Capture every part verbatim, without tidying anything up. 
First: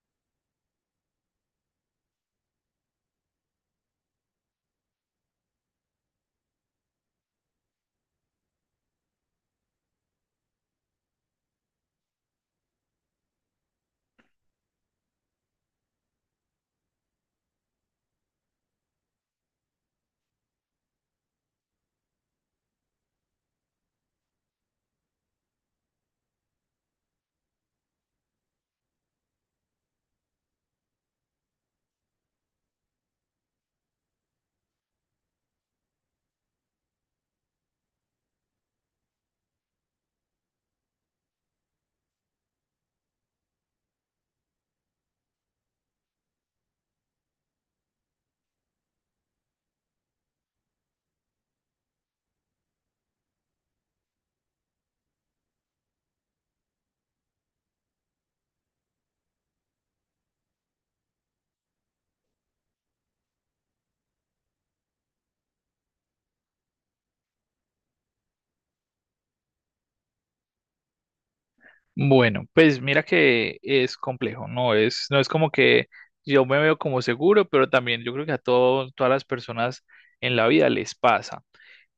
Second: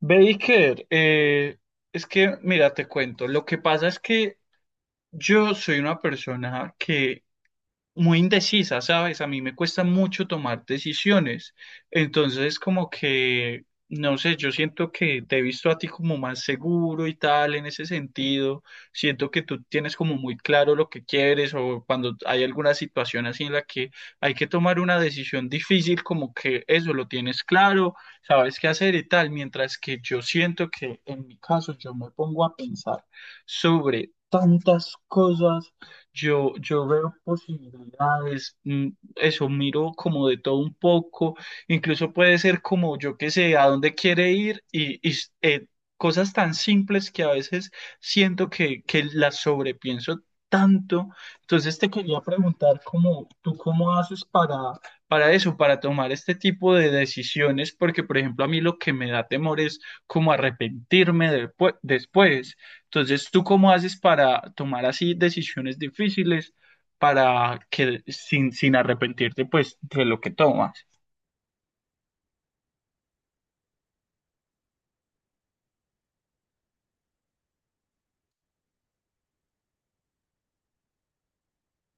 Baker, eh, es que, mira, te cuento, lo que pasa es que yo soy una persona que muy indecisa, ¿sabes? A mí me cuesta mucho tomar decisiones. Entonces, como que, no sé, yo siento que te he visto a ti como más seguro y tal en ese sentido. Siento que tú tienes como muy claro lo que quieres o cuando hay alguna situación así en la que hay que tomar una decisión difícil, como que eso lo tienes claro, sabes qué hacer y tal. Mientras que yo siento que en mi caso yo me pongo a pensar sobre tantas cosas. Yo, yo veo posibilidades, mm, eso miro como de todo un poco, incluso puede ser como yo que sé, a dónde quiere ir y, y s- eh, cosas tan simples que a veces siento que, que las sobrepienso tanto. Entonces te quería preguntar cómo, tú cómo haces para, para eso, para tomar este tipo de decisiones, porque por ejemplo a mí lo que me da temor es como arrepentirme de- después. Entonces, ¿tú cómo haces para tomar así decisiones difíciles para que sin, sin arrepentirte pues de lo que tomas? Bueno, pues mira que es complejo, no es, no es como que yo me veo como seguro, pero también yo creo que a todo- todas las personas en la vida les pasa.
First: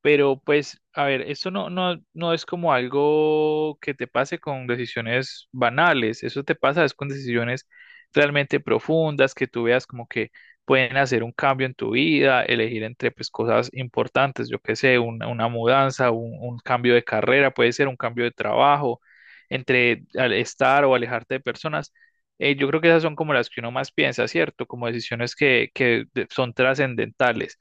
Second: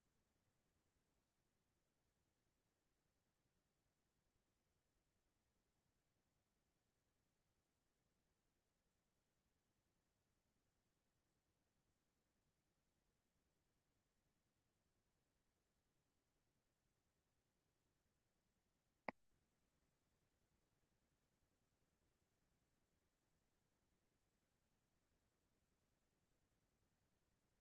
Pero pues, a ver, esto no, no, no es como algo que te pase con decisiones banales, eso te pasa es con decisiones realmente profundas, que tú veas como que pueden hacer un cambio en tu vida, elegir entre pues cosas importantes, yo qué sé, una, una mudanza, un, un cambio de carrera, puede ser un cambio de trabajo, entre al- estar o alejarte de personas. Eh, yo creo que esas son como las que uno más piensa, ¿cierto? Como decisiones que, que de- son trascendentales.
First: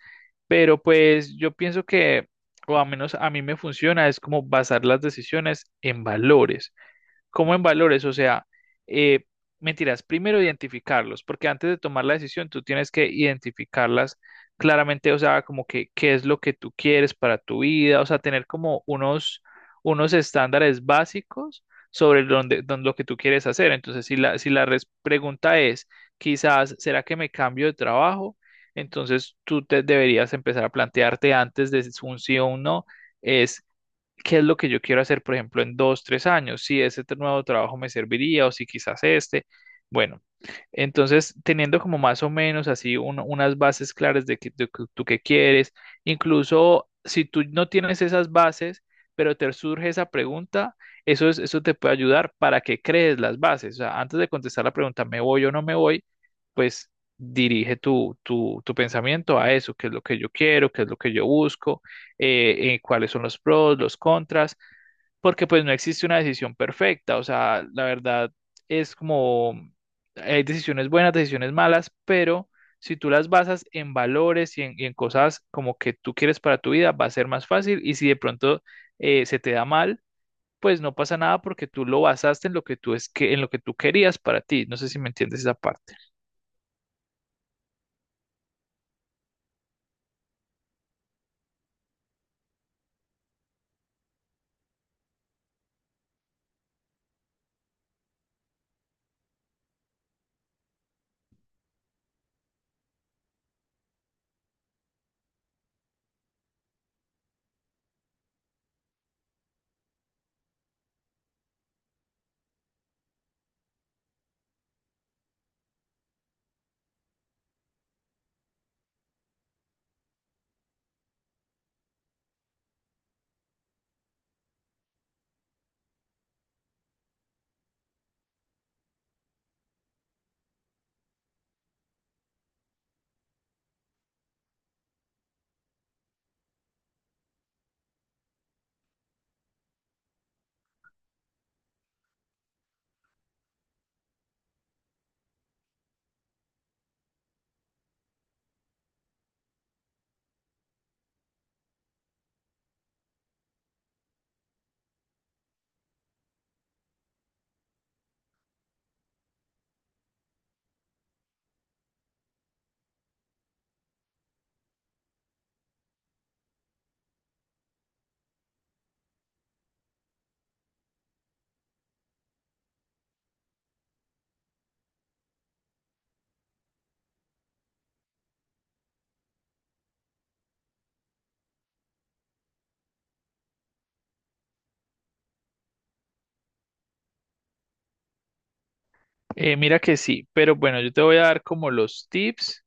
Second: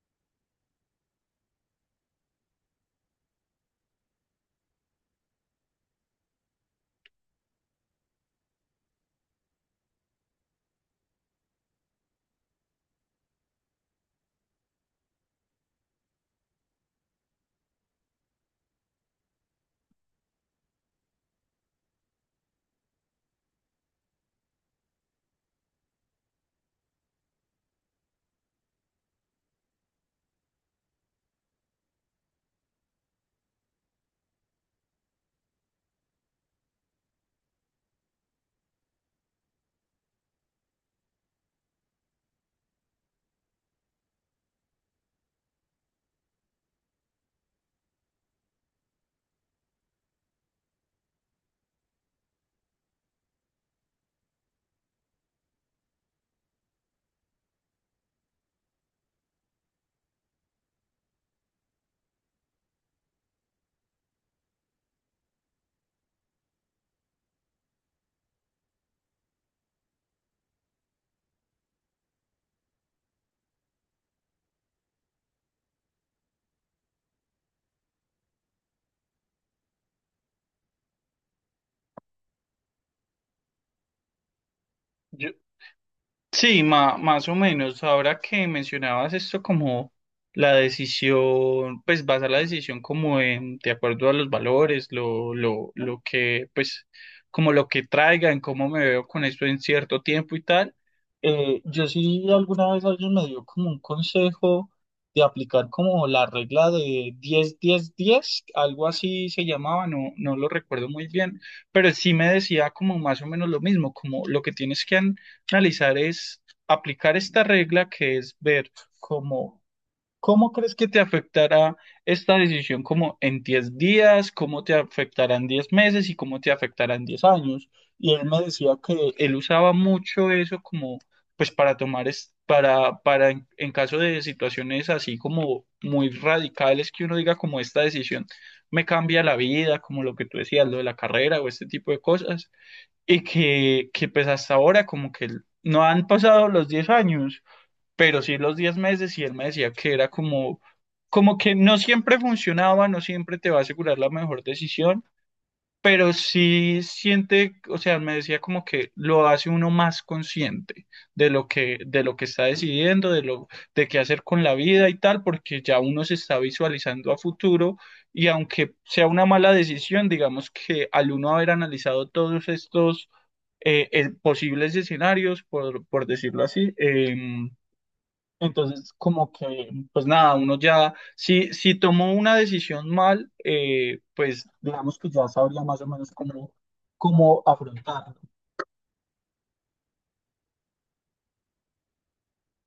Pero pues yo pienso que, o al menos a mí me funciona, es como basar las decisiones en valores, como en valores, o sea, eh, mentiras, primero identificarlos, porque antes de tomar la decisión tú tienes que identificarlas claramente, o sea, como que qué es lo que tú quieres para tu vida, o sea, tener como unos, unos estándares básicos sobre donde, don- lo que tú quieres hacer. Entonces, si la, si la res- pregunta es, quizás, ¿será que me cambio de trabajo? Entonces, tú te deberías empezar a plantearte antes de si un sí o un no, qué es lo que yo quiero hacer, por ejemplo, en dos, tres años, si ese t- nuevo trabajo me serviría o si quizás este. Bueno, entonces teniendo como más o menos así un- unas bases claras de que, de que tú qué quieres. Incluso si tú no tienes esas bases, pero te surge esa pregunta, eso es, eso te puede ayudar para que crees las bases. O sea, antes de contestar la pregunta, ¿me voy o no me voy? Pues dirige tu, tu, tu pensamiento a eso, qué es lo que yo quiero, qué es lo que yo busco, eh, eh, cuáles son los pros, los contras, porque pues no existe una decisión perfecta, o sea, la verdad es como hay decisiones buenas, decisiones malas, pero si tú las basas en valores y en, y en cosas como que tú quieres para tu vida, va a ser más fácil. Y si de pronto eh, se te da mal, pues no pasa nada porque tú lo basaste en lo que tú es que en lo que tú querías para ti. No sé si me Yo, entiendes esa parte. Sí, ma- más o menos. Ahora que mencionabas esto como la decisión, pues basar la decisión como en, de acuerdo a los valores, lo, lo, lo que, pues, como lo que traigan, cómo me veo con esto en cierto tiempo y tal. Eh, yo sí alguna vez alguien me dio como un consejo de aplicar como la regla de diez diez diez, algo así se llamaba, no, no lo recuerdo muy bien, pero sí me decía como más o menos lo mismo, como lo que tienes que... an- analizar es aplicar esta regla que es ver cómo, cómo crees que te afectará esta decisión como en diez días, cómo te afectará en diez meses y cómo te afectará en diez años. Y él me decía que él usaba mucho eso como pues para tomar es- para para en, en caso de situaciones así como muy radicales que uno diga como esta decisión me cambia la vida, como lo que tú decías, lo de la carrera o este tipo de cosas y que, que pues hasta ahora como que él- no han pasado los diez años, pero sí los diez meses y él me decía que era como, como que no siempre funcionaba, no siempre te va a asegurar la mejor decisión pero sí siente, o sea, me decía como que lo hace uno más consciente de lo que, de lo que está decidiendo, de lo, de qué hacer con la vida y tal, porque ya uno se está visualizando a futuro y aunque sea una mala decisión, digamos que al uno haber analizado todos estos eh, eh, posibles escenarios, por, por decirlo así, eh, entonces, como que, pues nada, uno ya, si, si tomó una decisión mal, eh, pues digamos que ya sabría más o menos cómo, cómo afrontarlo. Eh, mira que sí, pero bueno, yo te voy a dar como los tips.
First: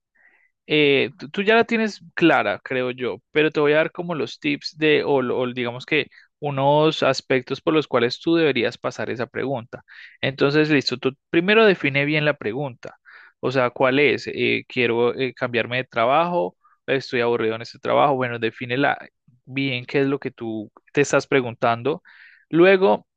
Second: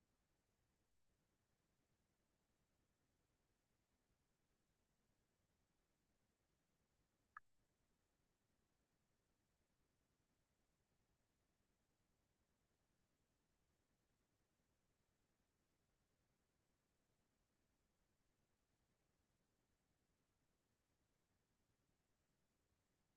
Eh, tú tú ya la tienes clara, creo yo, pero te voy a dar como los tips de, o, lo- o digamos que unos aspectos por los cuales tú deberías pasar esa pregunta. Entonces, listo, tú primero define bien la pregunta. O sea, ¿cuál es? Eh, quiero, eh, cambiarme de trabajo, estoy aburrido en este trabajo. Bueno, defínela bien qué es lo que tú te estás preguntando. Luego,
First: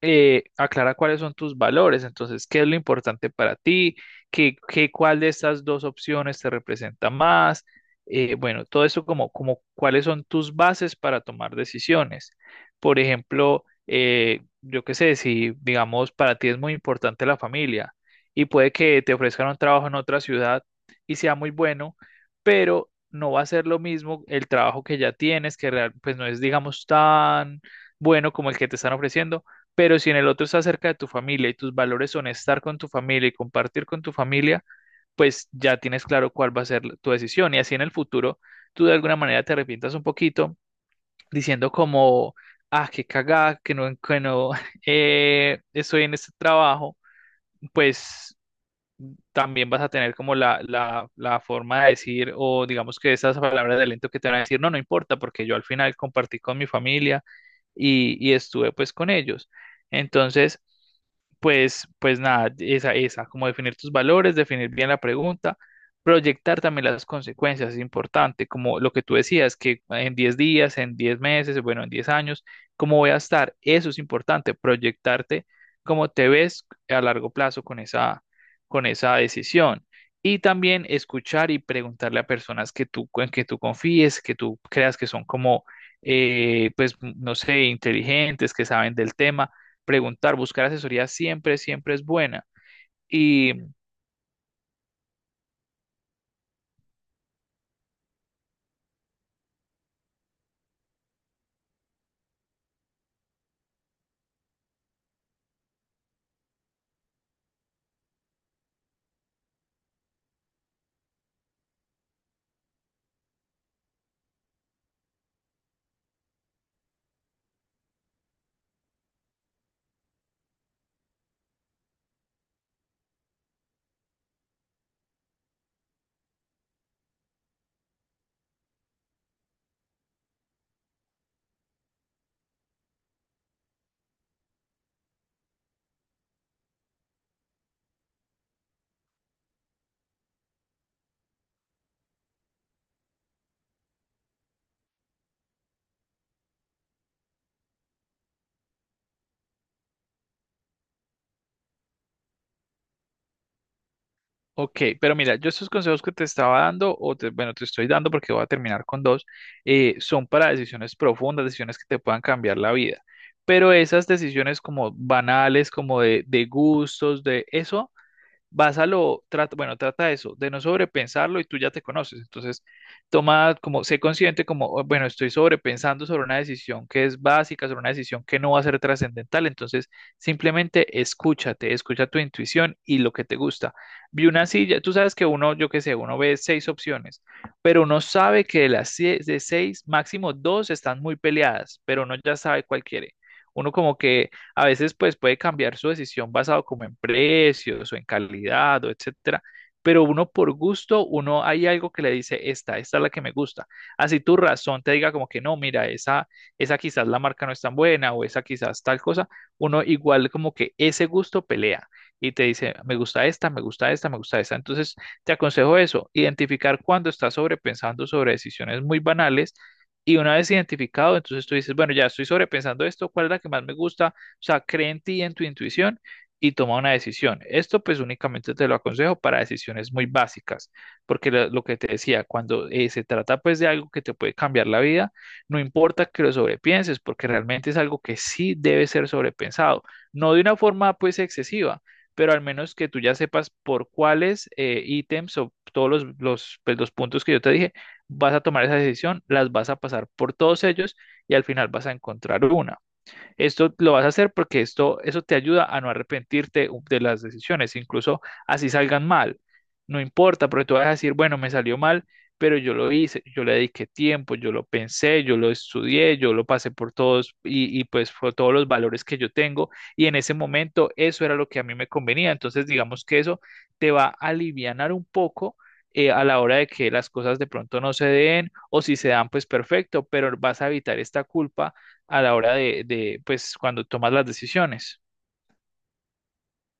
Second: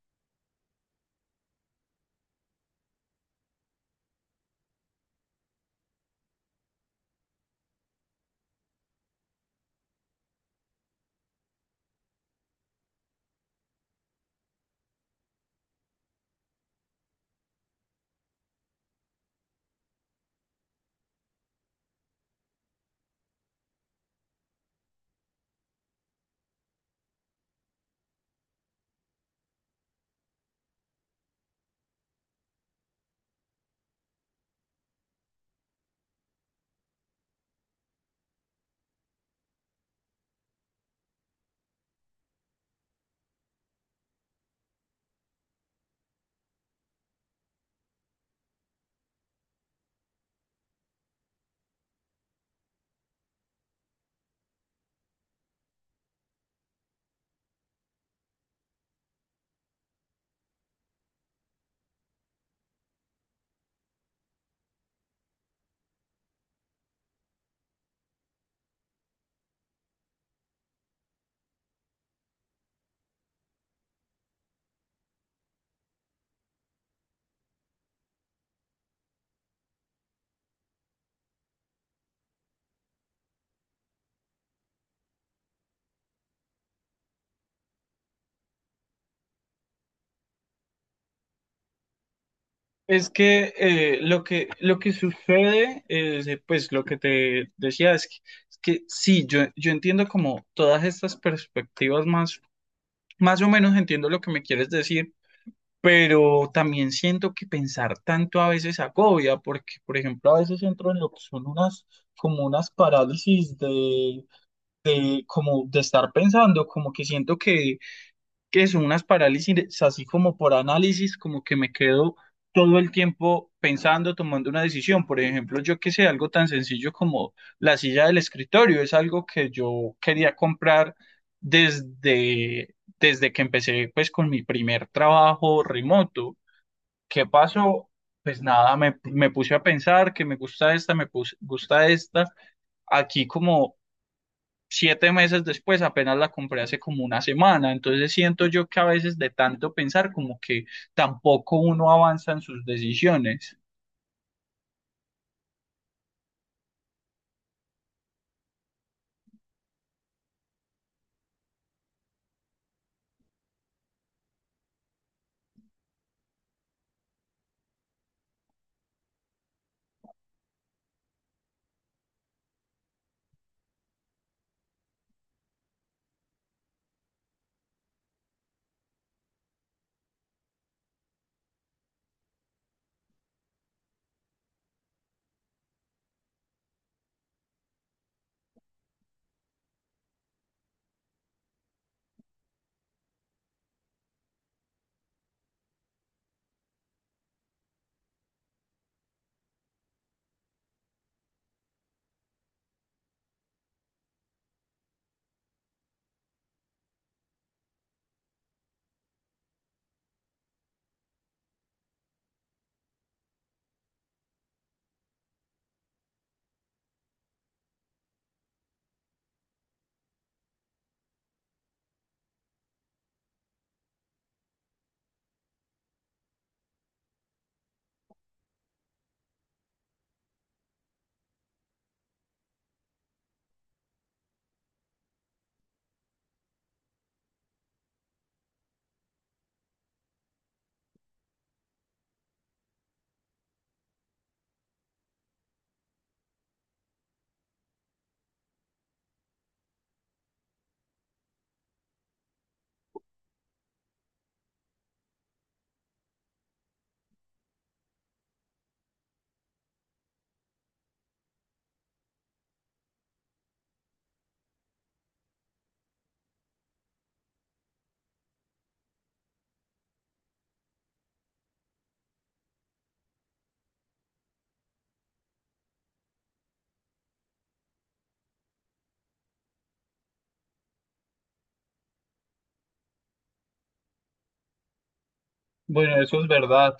eh, aclara cuáles son tus valores. Entonces, qué es lo importante para ti, qué, qué- cuál de estas dos opciones te representa más. Eh, bueno, todo eso como, como cuáles son tus bases para tomar decisiones. Por ejemplo, eh, yo qué sé, si digamos para ti es muy importante la familia y puede que te ofrezcan un trabajo en otra ciudad y sea muy bueno, pero no va a ser lo mismo el trabajo que ya tienes, que real- pues no es digamos tan bueno como el que te están ofreciendo. Pero si en el otro estás cerca de tu familia y tus valores son estar con tu familia y compartir con tu familia, pues ya tienes claro cuál va a ser tu decisión. Y así en el futuro, tú de alguna manera te arrepientas un poquito, diciendo como, ah, qué cagada, que no, que no, eh, estoy en este trabajo, pues también vas a tener como la, la, la forma de decir, o digamos que esas palabras de aliento que te van a decir, no, no importa, porque yo al final compartí con mi familia y, y estuve pues con ellos. Entonces, pues, pues nada, esa, esa, como definir tus valores, definir bien la pregunta, proyectar también las consecuencias es importante, como lo que tú decías, que en diez días, en diez meses, bueno, en diez años, ¿cómo voy a estar? Eso es importante, proyectarte cómo te ves a largo plazo con esa, con esa decisión. Y también escuchar y preguntarle a personas que tú, en que tú confíes, que tú creas que son como, eh, pues, no sé, inteligentes, que saben del tema. Preguntar, buscar asesoría siempre, siempre es buena. Es que Y, eh, lo que, lo que sucede, es, eh, pues lo que te decía es que, es que sí, yo, yo entiendo como todas estas perspectivas más, más o menos entiendo lo que me quieres decir. Pero también siento que pensar tanto a veces agobia, porque, por ejemplo, a veces entro en lo que son unas, como unas parálisis de, de, como de estar pensando, como que siento que, que son unas parálisis así como por análisis, como que me quedo todo el tiempo pensando, tomando una decisión. Por ejemplo, yo que sé, algo tan sencillo como la silla del escritorio, es algo que yo quería comprar desde, desde que empecé pues con mi primer trabajo remoto. ¿Qué pasó? Pues nada, me, me puse a pensar que me gusta esta, me pus- gusta esta. Aquí como siete meses después, apenas la compré hace como una semana. Entonces siento yo que a veces de tanto pensar como que tampoco uno avanza en sus decisiones. ok, pero mira, yo estos consejos que te estaba dando, o te- bueno, te estoy dando porque voy a terminar con dos, eh, son para decisiones profundas, decisiones que te puedan cambiar la vida. Pero esas decisiones como banales, como de, de gustos, de eso básalo, trata, bueno, trata eso, de no sobrepensarlo y tú ya te conoces. Entonces, toma como, sé consciente como, "Oh, bueno, estoy sobrepensando sobre una decisión que es básica, sobre una decisión que no va a ser trascendental. Entonces, simplemente escúchate, escucha tu intuición y lo que te gusta". Vi una silla, tú sabes que uno, yo qué sé, uno ve seis opciones, pero uno sabe que de las sie- de seis, máximo dos están muy peleadas, pero uno ya sabe cuál quiere. Uno como que a veces pues puede cambiar su decisión basado como en precios o en calidad o etcétera, pero uno por gusto, uno hay algo que le dice, esta, esta es la que me gusta. Así tu razón te diga como que no, mira, esa, esa quizás la marca no es tan buena o esa quizás tal cosa, uno igual como que ese gusto pelea y te dice, me gusta esta, me gusta esta, me gusta esta. Entonces te aconsejo eso, identificar cuando estás sobrepensando sobre decisiones muy banales. Y una vez identificado, entonces tú dices, bueno, ya estoy sobrepensando esto, ¿cuál es la que más me gusta? O sea, cree en ti, en tu intuición y toma una decisión. Esto pues únicamente te lo aconsejo para decisiones muy básicas, porque lo, lo que te decía, cuando eh, se trata pues de algo que te puede cambiar la vida, no importa que lo sobrepienses, porque realmente es algo que sí debe ser sobrepensado, no de una forma pues excesiva, pero al menos que tú ya sepas por cuáles eh, ítems o todos los, los, pues, los puntos que yo te dije, vas a tomar esa decisión, las vas a pasar por todos ellos y al final vas a encontrar una. Esto lo vas a hacer porque esto, eso te ayuda a no arrepentirte de las decisiones, incluso así salgan mal. No importa, porque tú vas a decir, bueno, me salió mal, pero yo lo hice, yo le dediqué tiempo, yo lo pensé, yo lo estudié, yo lo pasé por todos y, y pues por todos los valores que yo tengo y en ese momento eso era lo que a mí me convenía. Entonces digamos que eso te va a alivianar un poco eh, a la hora de que las cosas de pronto no se den o si se dan pues perfecto, pero vas a evitar esta culpa a la hora de, de, pues, cuando tomas las decisiones. Bueno, eso es verdad.